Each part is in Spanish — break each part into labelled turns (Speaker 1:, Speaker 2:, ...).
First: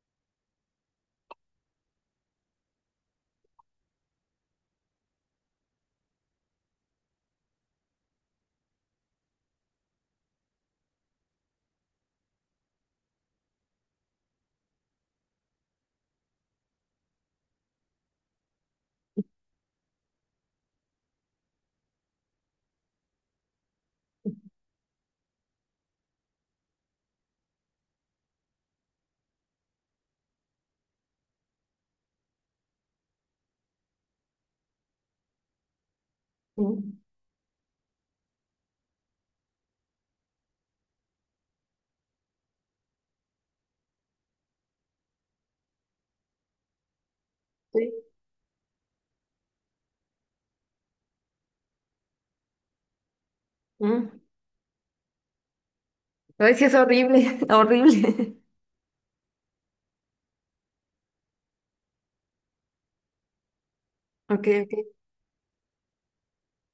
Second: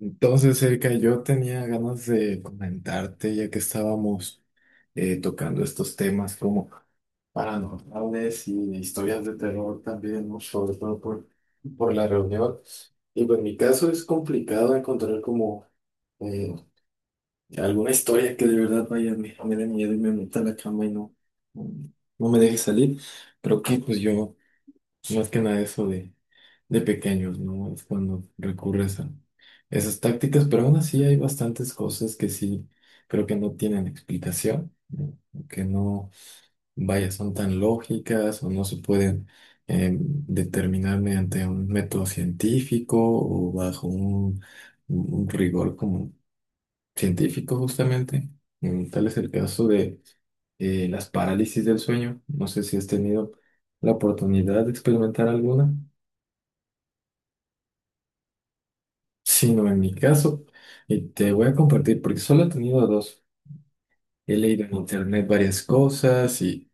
Speaker 1: Entonces, Erika, yo tenía ganas de comentarte, ya que estábamos tocando estos temas como paranormales y historias de terror también, ¿no? Sobre todo por la reunión. Y pues en mi caso es complicado encontrar como eh, alguna historia que de verdad vaya, me dé miedo y me meta a la cama y no no me deje salir. Creo que pues yo más que nada de pequeños, ¿no? Es cuando recurres a esas tácticas, pero aún así hay bastantes cosas que sí creo que no tienen explicación, ¿no? Que no,
Speaker 2: Mm,
Speaker 1: vaya, son tan lógicas o no se pueden determinar mediante un método científico o bajo un rigor como científico
Speaker 2: sí.
Speaker 1: justamente. Tal es el caso de las parálisis del sueño. No sé si has tenido la
Speaker 2: Mm.
Speaker 1: oportunidad de experimentar alguna.
Speaker 2: Ay, sí, es horrible, horrible.
Speaker 1: Sino en mi caso, y te voy a compartir, porque solo he tenido dos. He
Speaker 2: Ok,
Speaker 1: leído en
Speaker 2: ok.
Speaker 1: internet varias cosas y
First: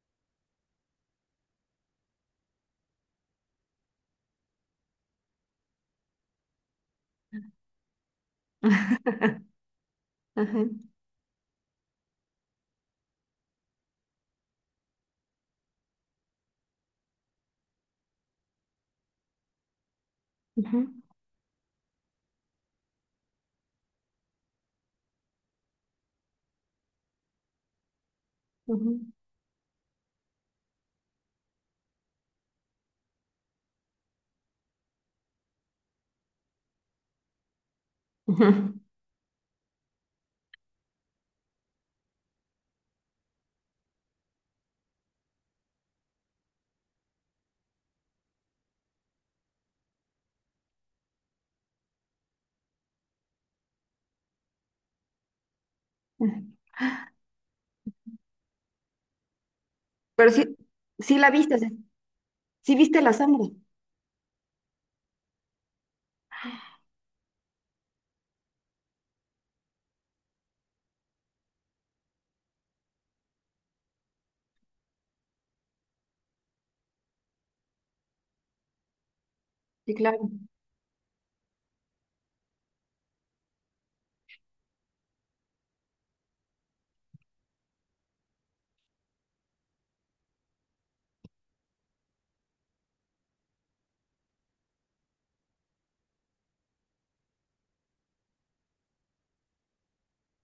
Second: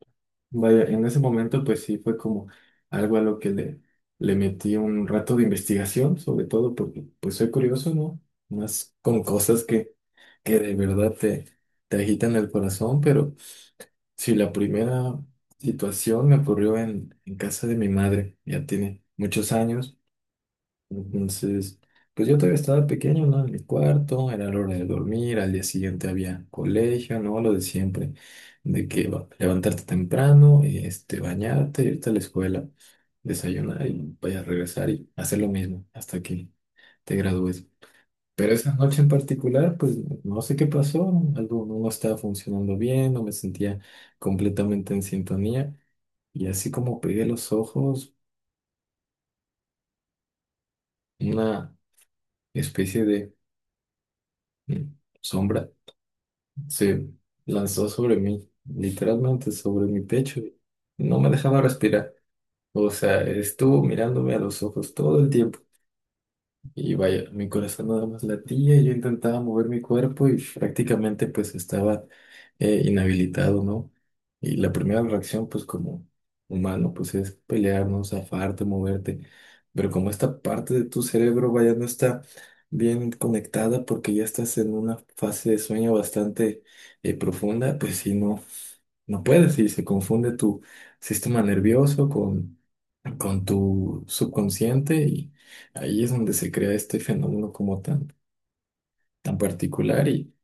Speaker 1: vaya, en ese momento pues sí fue como algo a lo que le metí un rato de investigación, sobre todo porque pues soy curioso, ¿no? Más con cosas que
Speaker 2: Ajá,
Speaker 1: de verdad te agitan el corazón, pero sí, la primera situación me ocurrió en casa de mi madre, ya tiene muchos años.
Speaker 2: ujú,
Speaker 1: Entonces, pues yo todavía estaba pequeño, ¿no? En mi cuarto, era la hora de dormir, al día siguiente había colegio, ¿no? Lo de siempre, de
Speaker 2: ujú,
Speaker 1: levantarte temprano, este, bañarte, irte a la escuela, desayunar y vaya a regresar y hacer lo mismo hasta que te gradúes. Pero esa
Speaker 2: ujú.
Speaker 1: noche en particular, pues no sé qué pasó, algo no estaba funcionando bien, no me sentía completamente en sintonía y así como pegué los ojos, una especie de mm, sombra sí, lanzó sobre mí, literalmente sobre mi
Speaker 2: Pero
Speaker 1: pecho.
Speaker 2: sí, sí
Speaker 1: No me
Speaker 2: la viste, o
Speaker 1: dejaba
Speaker 2: sea,
Speaker 1: respirar.
Speaker 2: sí
Speaker 1: O
Speaker 2: viste la
Speaker 1: sea,
Speaker 2: sombra.
Speaker 1: estuvo mirándome a los ojos todo el tiempo. Y vaya, mi corazón nada más latía, yo intentaba mover mi cuerpo y prácticamente pues estaba inhabilitado, ¿no? Y la primera reacción pues como humano pues es pelearnos, zafarte, moverte, pero
Speaker 2: Sí,
Speaker 1: como
Speaker 2: claro.
Speaker 1: esta parte de tu cerebro vaya no está bien conectada porque ya estás en una fase de sueño bastante profunda, pues si no puedes y se confunde tu sistema nervioso con tu subconsciente y ahí es donde se crea este fenómeno como tan particular y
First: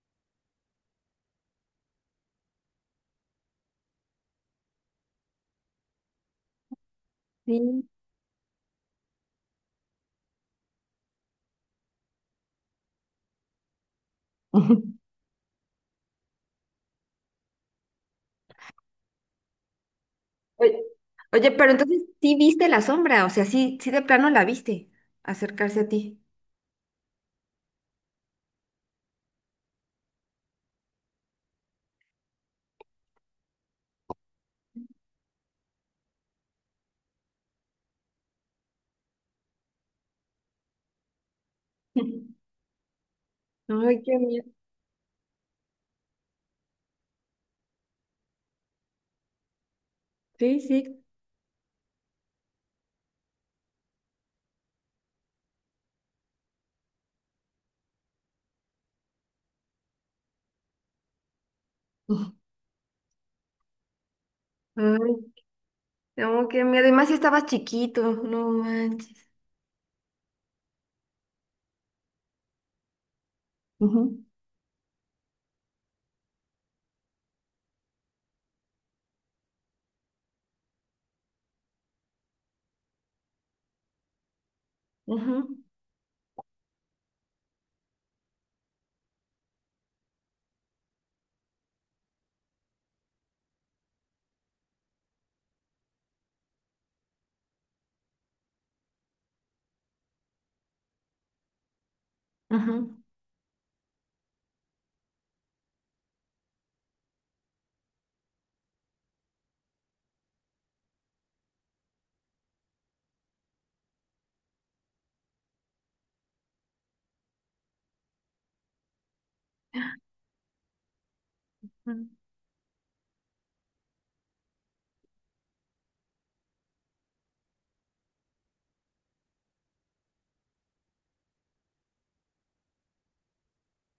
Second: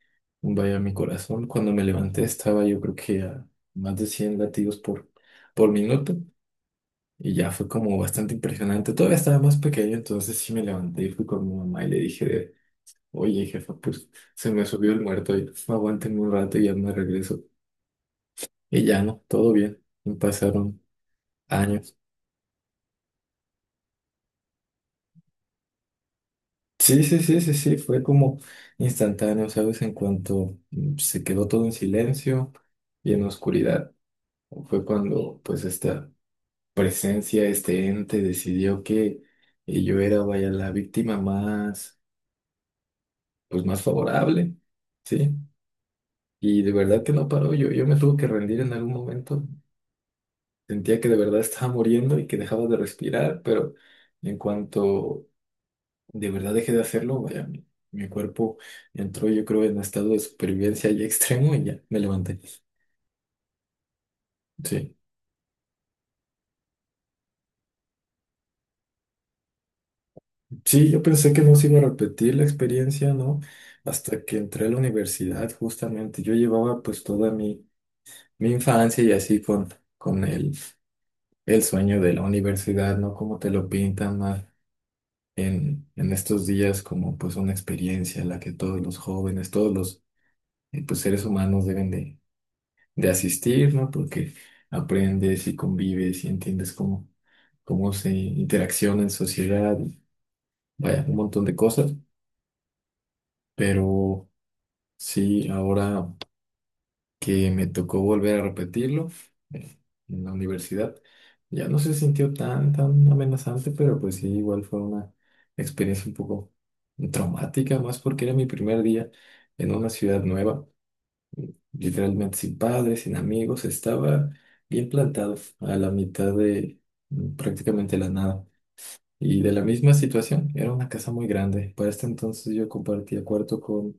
Speaker 1: vaya mi corazón, cuando me levanté estaba yo creo que a más de 100 latidos por minuto y ya fue
Speaker 2: Sí.
Speaker 1: como bastante impresionante, todavía estaba más pequeño, entonces sí me levanté y fui con mi mamá y le dije de, oye jefa, pues se me subió
Speaker 2: Ujú.
Speaker 1: el muerto, y, aguántenme un rato y ya me regreso y ya no, todo bien, pasaron
Speaker 2: Oye, oye, pero
Speaker 1: años.
Speaker 2: entonces sí viste la sombra, o sea, sí, sí de plano la viste acercarse a ti.
Speaker 1: Sí, sí, sí, sí, sí, fue como instantáneo, ¿sabes? En cuanto se quedó todo en silencio y en oscuridad, fue cuando pues esta presencia, este ente decidió que yo era, vaya, la víctima pues más
Speaker 2: Ay, qué miedo.
Speaker 1: favorable, ¿sí? Y de verdad que no paró, yo me tuve que rendir en algún momento,
Speaker 2: Sí,
Speaker 1: sentía
Speaker 2: sí.
Speaker 1: que de verdad estaba muriendo y que dejaba de respirar, pero en cuanto de verdad dejé de hacerlo, vaya, mi cuerpo entró yo creo en un estado de supervivencia y extremo y ya me levanté. Sí,
Speaker 2: Ay, no, qué miedo. Y más si estabas chiquito, no manches.
Speaker 1: sí, yo pensé que no se iba a repetir la experiencia, ¿no? Hasta
Speaker 2: Ujú,
Speaker 1: que entré a la universidad, justamente. Yo llevaba pues toda mi infancia y así con el sueño de la universidad, ¿no? Como te lo pintan más
Speaker 2: ujú,
Speaker 1: en estos días como pues una experiencia en la que todos los jóvenes, todos los pues, seres humanos deben de asistir, ¿no? Porque aprendes y convives y entiendes cómo, cómo se interacciona en sociedad, vaya, un montón de cosas,
Speaker 2: ujú,
Speaker 1: pero sí, ahora que me tocó volver a repetirlo eh, en la universidad, ya no se sintió tan amenazante, pero pues sí, igual fue una experiencia un poco traumática, más porque era mi primer día en una ciudad nueva.
Speaker 2: ujú.
Speaker 1: Literalmente sin padres, sin amigos, estaba bien plantado a la mitad de prácticamente la nada. Y de la misma situación, era una casa muy grande. Para este entonces yo compartía cuarto con,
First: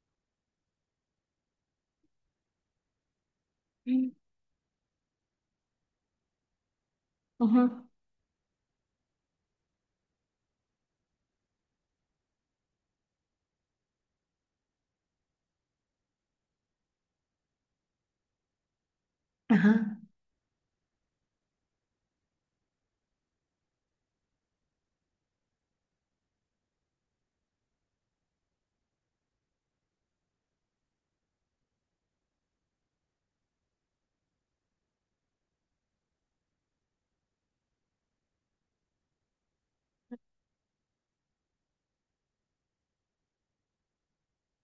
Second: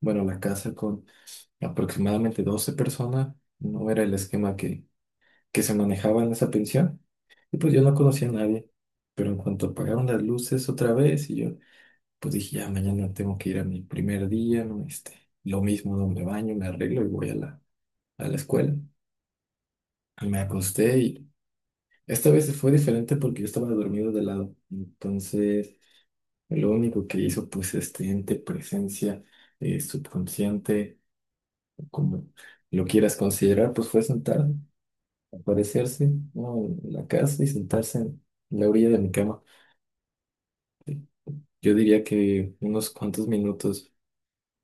Speaker 1: bueno, la casa con aproximadamente 12 personas. No era el esquema que se manejaba en esa pensión. Y pues yo
Speaker 2: Ujú,
Speaker 1: no conocía a nadie. Pero en cuanto apagaron las luces otra vez, y yo pues dije, ya mañana tengo que ir a mi primer día, ¿no? Este, lo mismo, ¿no? Me baño, me arreglo y voy a a la escuela.
Speaker 2: ajá.
Speaker 1: Me acosté y esta vez fue diferente porque yo estaba dormido de lado. Entonces, lo único que hizo, pues, este ente, presencia, subconsciente, como lo quieras considerar, pues fue sentar, aparecerse, ¿no? En la casa y sentarse en la orilla de mi cama. Yo diría que unos cuantos minutos,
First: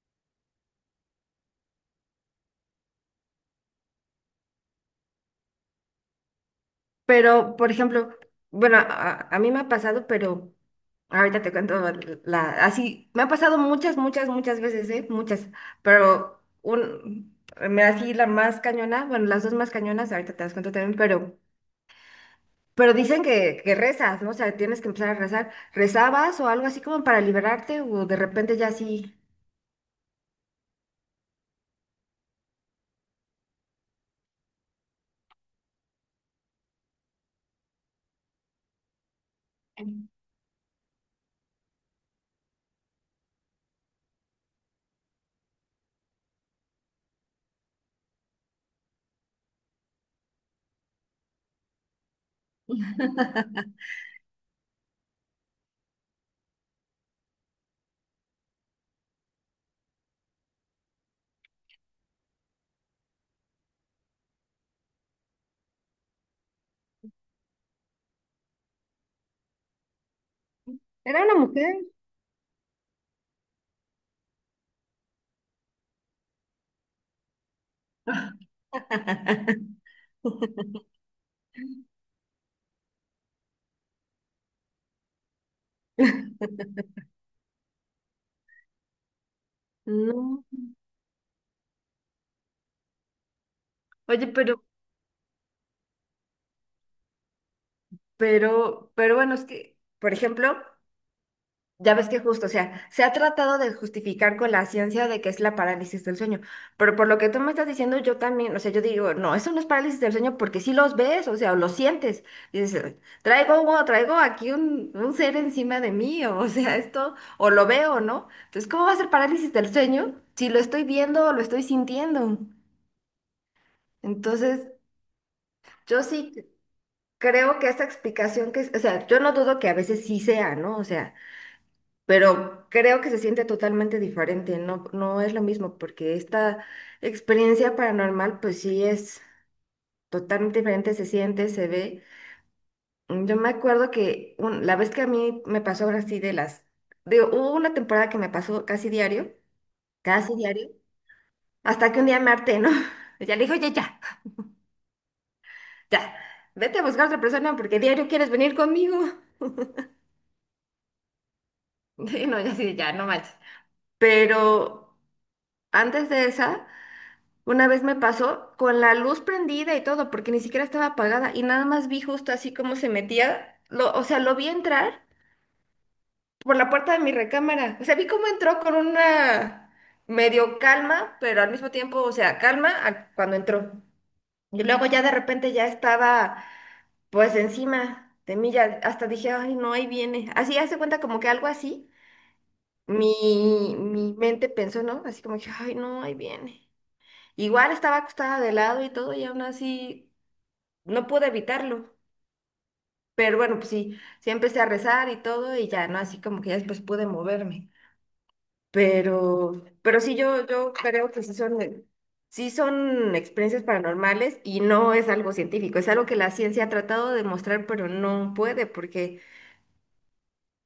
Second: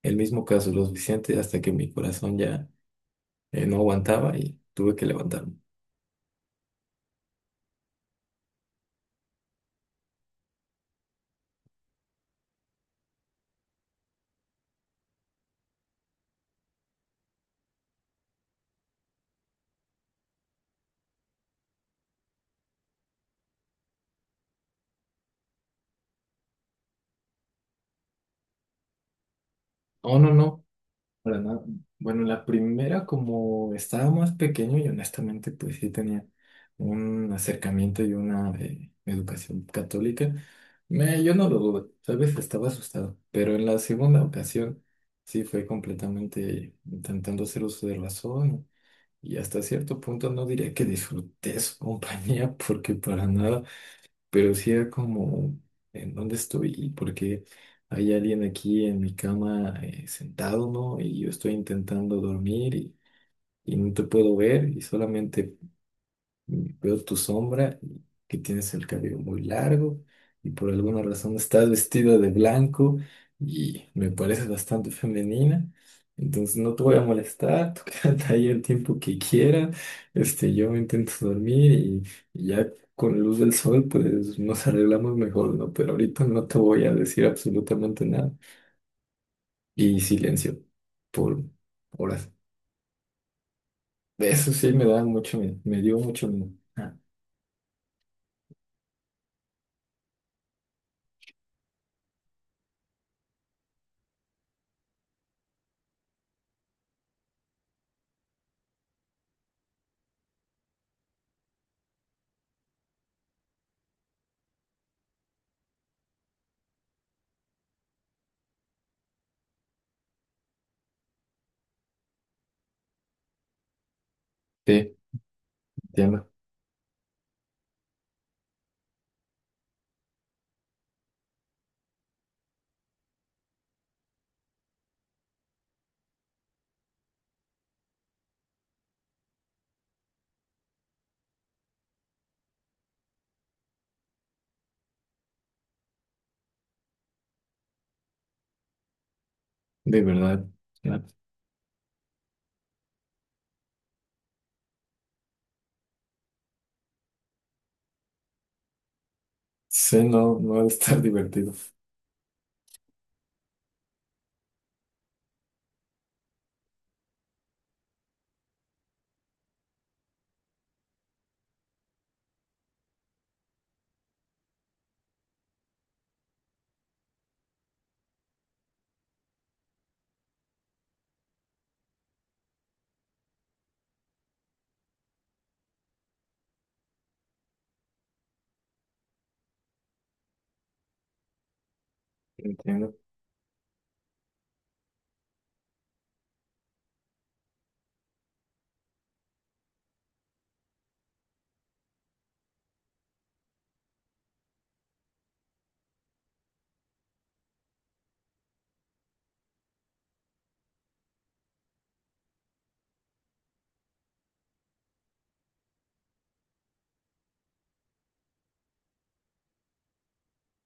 Speaker 1: el mismo caso, lo suficiente hasta que mi corazón ya no aguantaba y tuve que levantarme.
Speaker 2: Pero, por ejemplo, bueno, a mí me ha pasado, pero ahorita te cuento la, así, me ha pasado muchas, muchas, muchas veces, ¿eh? Muchas, pero me así la más cañona, bueno, las dos más cañonas, ahorita te las cuento también, pero, dicen que rezas, ¿no? O sea, tienes que empezar a rezar. ¿Rezabas o algo así como para liberarte o de repente ya así?
Speaker 1: Oh, no, no. Para nada. Bueno, la primera, como estaba más pequeño y honestamente, pues sí tenía un acercamiento y una educación católica, me, yo no lo dudo, ¿sabes? Estaba asustado. Pero en la segunda ocasión, sí fue completamente intentando hacer uso de razón y hasta cierto punto no diría que disfruté su compañía porque para nada, pero sí era como, ¿en dónde estoy? ¿Y por qué hay alguien aquí en mi cama sentado, ¿no? Y yo estoy intentando dormir y no te puedo ver y solamente y veo tu sombra, que tienes el cabello muy largo y por alguna
Speaker 2: ¿Era
Speaker 1: razón
Speaker 2: una
Speaker 1: estás
Speaker 2: mujer?
Speaker 1: vestida de blanco y me pareces bastante femenina. Entonces no te voy a molestar, tú quédate ahí el tiempo que quieras. Este, yo me intento dormir y ya con la luz del sol pues nos arreglamos mejor, ¿no? Pero ahorita no te voy a decir absolutamente nada. Y
Speaker 2: No.
Speaker 1: silencio por horas.
Speaker 2: Oye,
Speaker 1: Eso
Speaker 2: pero,
Speaker 1: sí me da mucho miedo, me dio mucho miedo. Ah,
Speaker 2: pero, pero bueno, es que, por ejemplo... Ya ves que justo, o sea, se ha tratado de justificar con la ciencia de que es la parálisis del sueño, pero por lo que tú me estás diciendo, yo también, o sea, yo digo, no, eso no es parálisis del sueño porque sí los ves, o sea, o los sientes, dices, traigo, o traigo aquí un ser encima de mí, o o sea, esto, o lo veo, ¿no? Entonces, ¿cómo va a ser parálisis del sueño si lo estoy viendo o lo estoy sintiendo? Entonces,
Speaker 1: sí,
Speaker 2: yo
Speaker 1: ya me...
Speaker 2: sí creo que esta explicación que, o sea, yo no dudo que a veces sí sea, ¿no? O sea, pero creo que se siente totalmente diferente, no, no es lo mismo, porque esta experiencia paranormal, pues sí es totalmente diferente, se siente, se ve. Yo me acuerdo que la vez que a mí me pasó ahora sí de las, digo, hubo una temporada que me pasó
Speaker 1: De
Speaker 2: casi
Speaker 1: verdad,
Speaker 2: diario,
Speaker 1: ya
Speaker 2: hasta que un día me harté, ¿no? Ya le dije, oye, ya, ya, vete a buscar otra persona porque diario quieres venir conmigo.
Speaker 1: sé, no, no ha de estar divertido.
Speaker 2: Y no, ya sí, ya, no manches. Pero antes de esa... Una vez me pasó con la luz prendida y todo, porque ni siquiera estaba apagada y nada más vi justo así como se metía, o sea, lo vi entrar por la puerta de mi recámara. O sea, vi cómo entró con una medio calma, pero al mismo tiempo, o sea, calma cuando entró. Y luego ya de repente ya estaba pues encima de mí, ya hasta dije, ay, no, ahí viene. Así hace cuenta como que algo así.
Speaker 1: Entiendo.
Speaker 2: Mi mente pensó, ¿no? Así como que, ay, no, ahí viene. Igual estaba acostada de lado y todo, y aún así no pude evitarlo, pero bueno, pues sí, sí empecé a rezar y todo y ya, ¿no? Así como que ya después pude moverme. Pero sí, yo creo que sí son experiencias paranormales y no es algo científico, es algo que la ciencia ha tratado de demostrar, pero no puede, porque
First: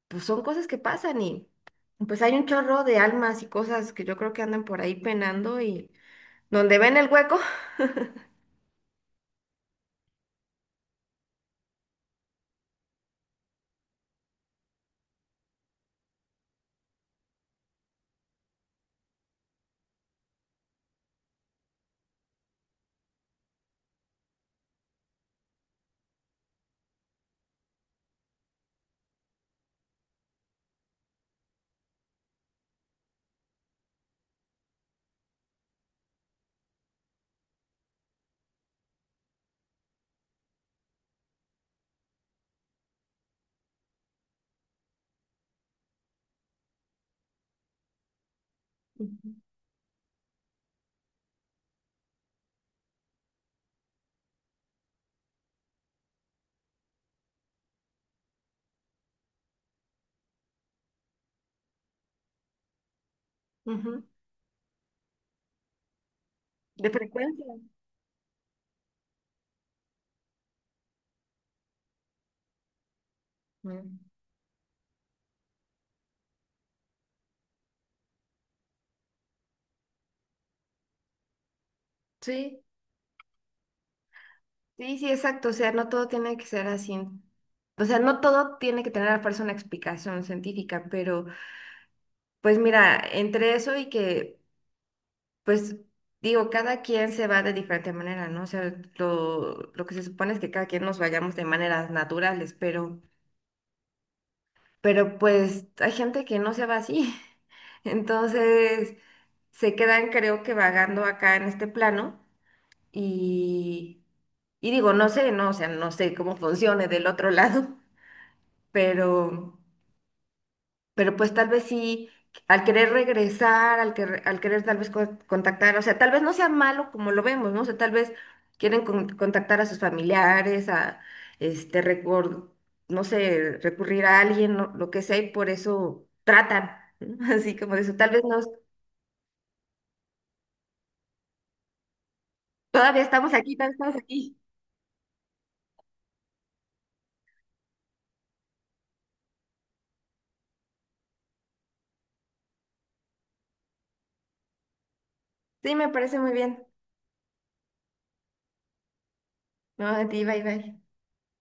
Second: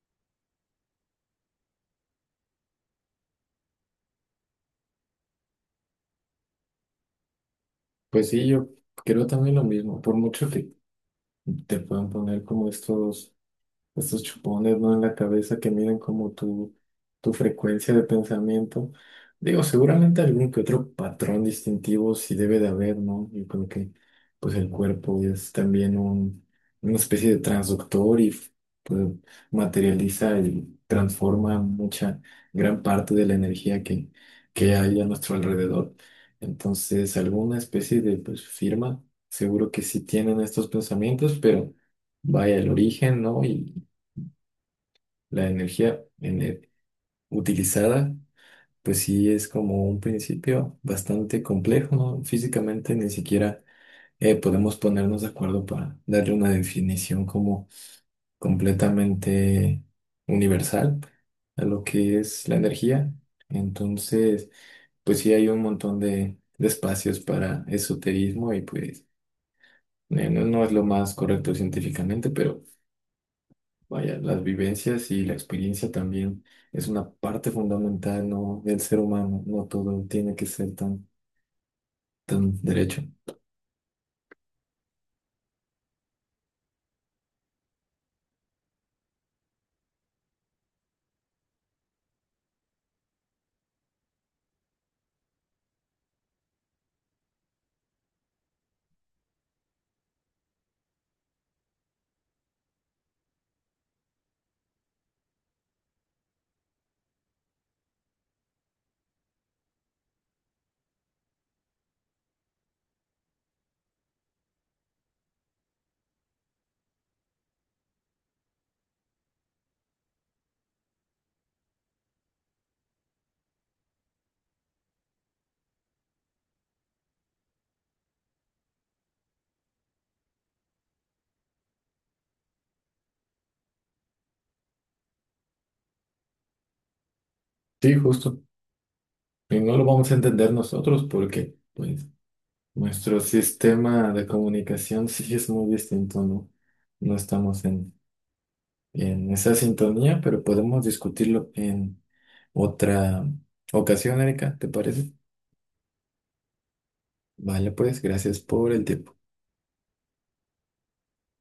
Speaker 2: pues son cosas que pasan y pues hay un chorro de almas y cosas que yo creo que andan por ahí penando y donde ven el hueco,
Speaker 1: Pues sí, yo creo también lo mismo. Por mucho que te puedan poner como estos, estos chupones, ¿no? En la cabeza que miden como tu frecuencia de pensamiento. Digo, seguramente algún que otro patrón distintivo sí debe de haber, ¿no? Yo creo que pues el cuerpo es también una especie de transductor y pues, materializa y transforma mucha, gran parte de la energía que hay a nuestro alrededor. Entonces, alguna especie de pues, firma, seguro que sí tienen estos pensamientos, pero vaya el origen, ¿no? La utilizada, pues sí
Speaker 2: ujú,
Speaker 1: es como un principio bastante complejo, ¿no? Físicamente ni siquiera podemos ponernos de acuerdo para darle una definición como completamente universal a lo que es la energía.
Speaker 2: ujú,
Speaker 1: Entonces, pues sí hay un montón de
Speaker 2: de
Speaker 1: espacios
Speaker 2: frecuencia.
Speaker 1: para esoterismo y pues no, no es lo más correcto científicamente, pero
Speaker 2: Mm.
Speaker 1: vaya, las vivencias y la experiencia también es una parte fundamental, ¿no? Del ser humano. No todo tiene que ser tan
Speaker 2: Sí.
Speaker 1: derecho.
Speaker 2: Sí, sí, exacto. O sea, no todo tiene que ser así. O sea, no todo tiene que tener a fuerza una explicación científica, pero pues mira, entre eso y que, pues digo, cada quien se va de diferente manera, ¿no? O sea, lo que se supone es que cada quien nos vayamos de maneras naturales, pero, pues hay gente que no se va así. Entonces, se quedan, creo que vagando acá en este plano y, y digo, no sé, no, o sea, no sé cómo funcione del otro lado. pero, pero pues tal vez sí, al querer regresar, al querer tal vez contactar, o sea, tal vez no sea malo como lo vemos, ¿no? O sea, tal vez quieren contactar a sus familiares, a, este, no sé, recurrir a alguien, lo que sea, y por eso tratan, ¿no? Así como de
Speaker 1: Sí,
Speaker 2: eso, tal vez no
Speaker 1: justo. Y no lo vamos a entender nosotros porque, pues,
Speaker 2: todavía
Speaker 1: nuestro
Speaker 2: estamos aquí, tal vez estamos
Speaker 1: sistema de
Speaker 2: aquí.
Speaker 1: comunicación sí es muy distinto, ¿no? No estamos en esa sintonía, pero podemos discutirlo en otra ocasión, Erika, ¿te parece?
Speaker 2: Sí, me parece muy bien.
Speaker 1: Vale, pues, gracias por el tiempo.
Speaker 2: No, a ti, bye, bye.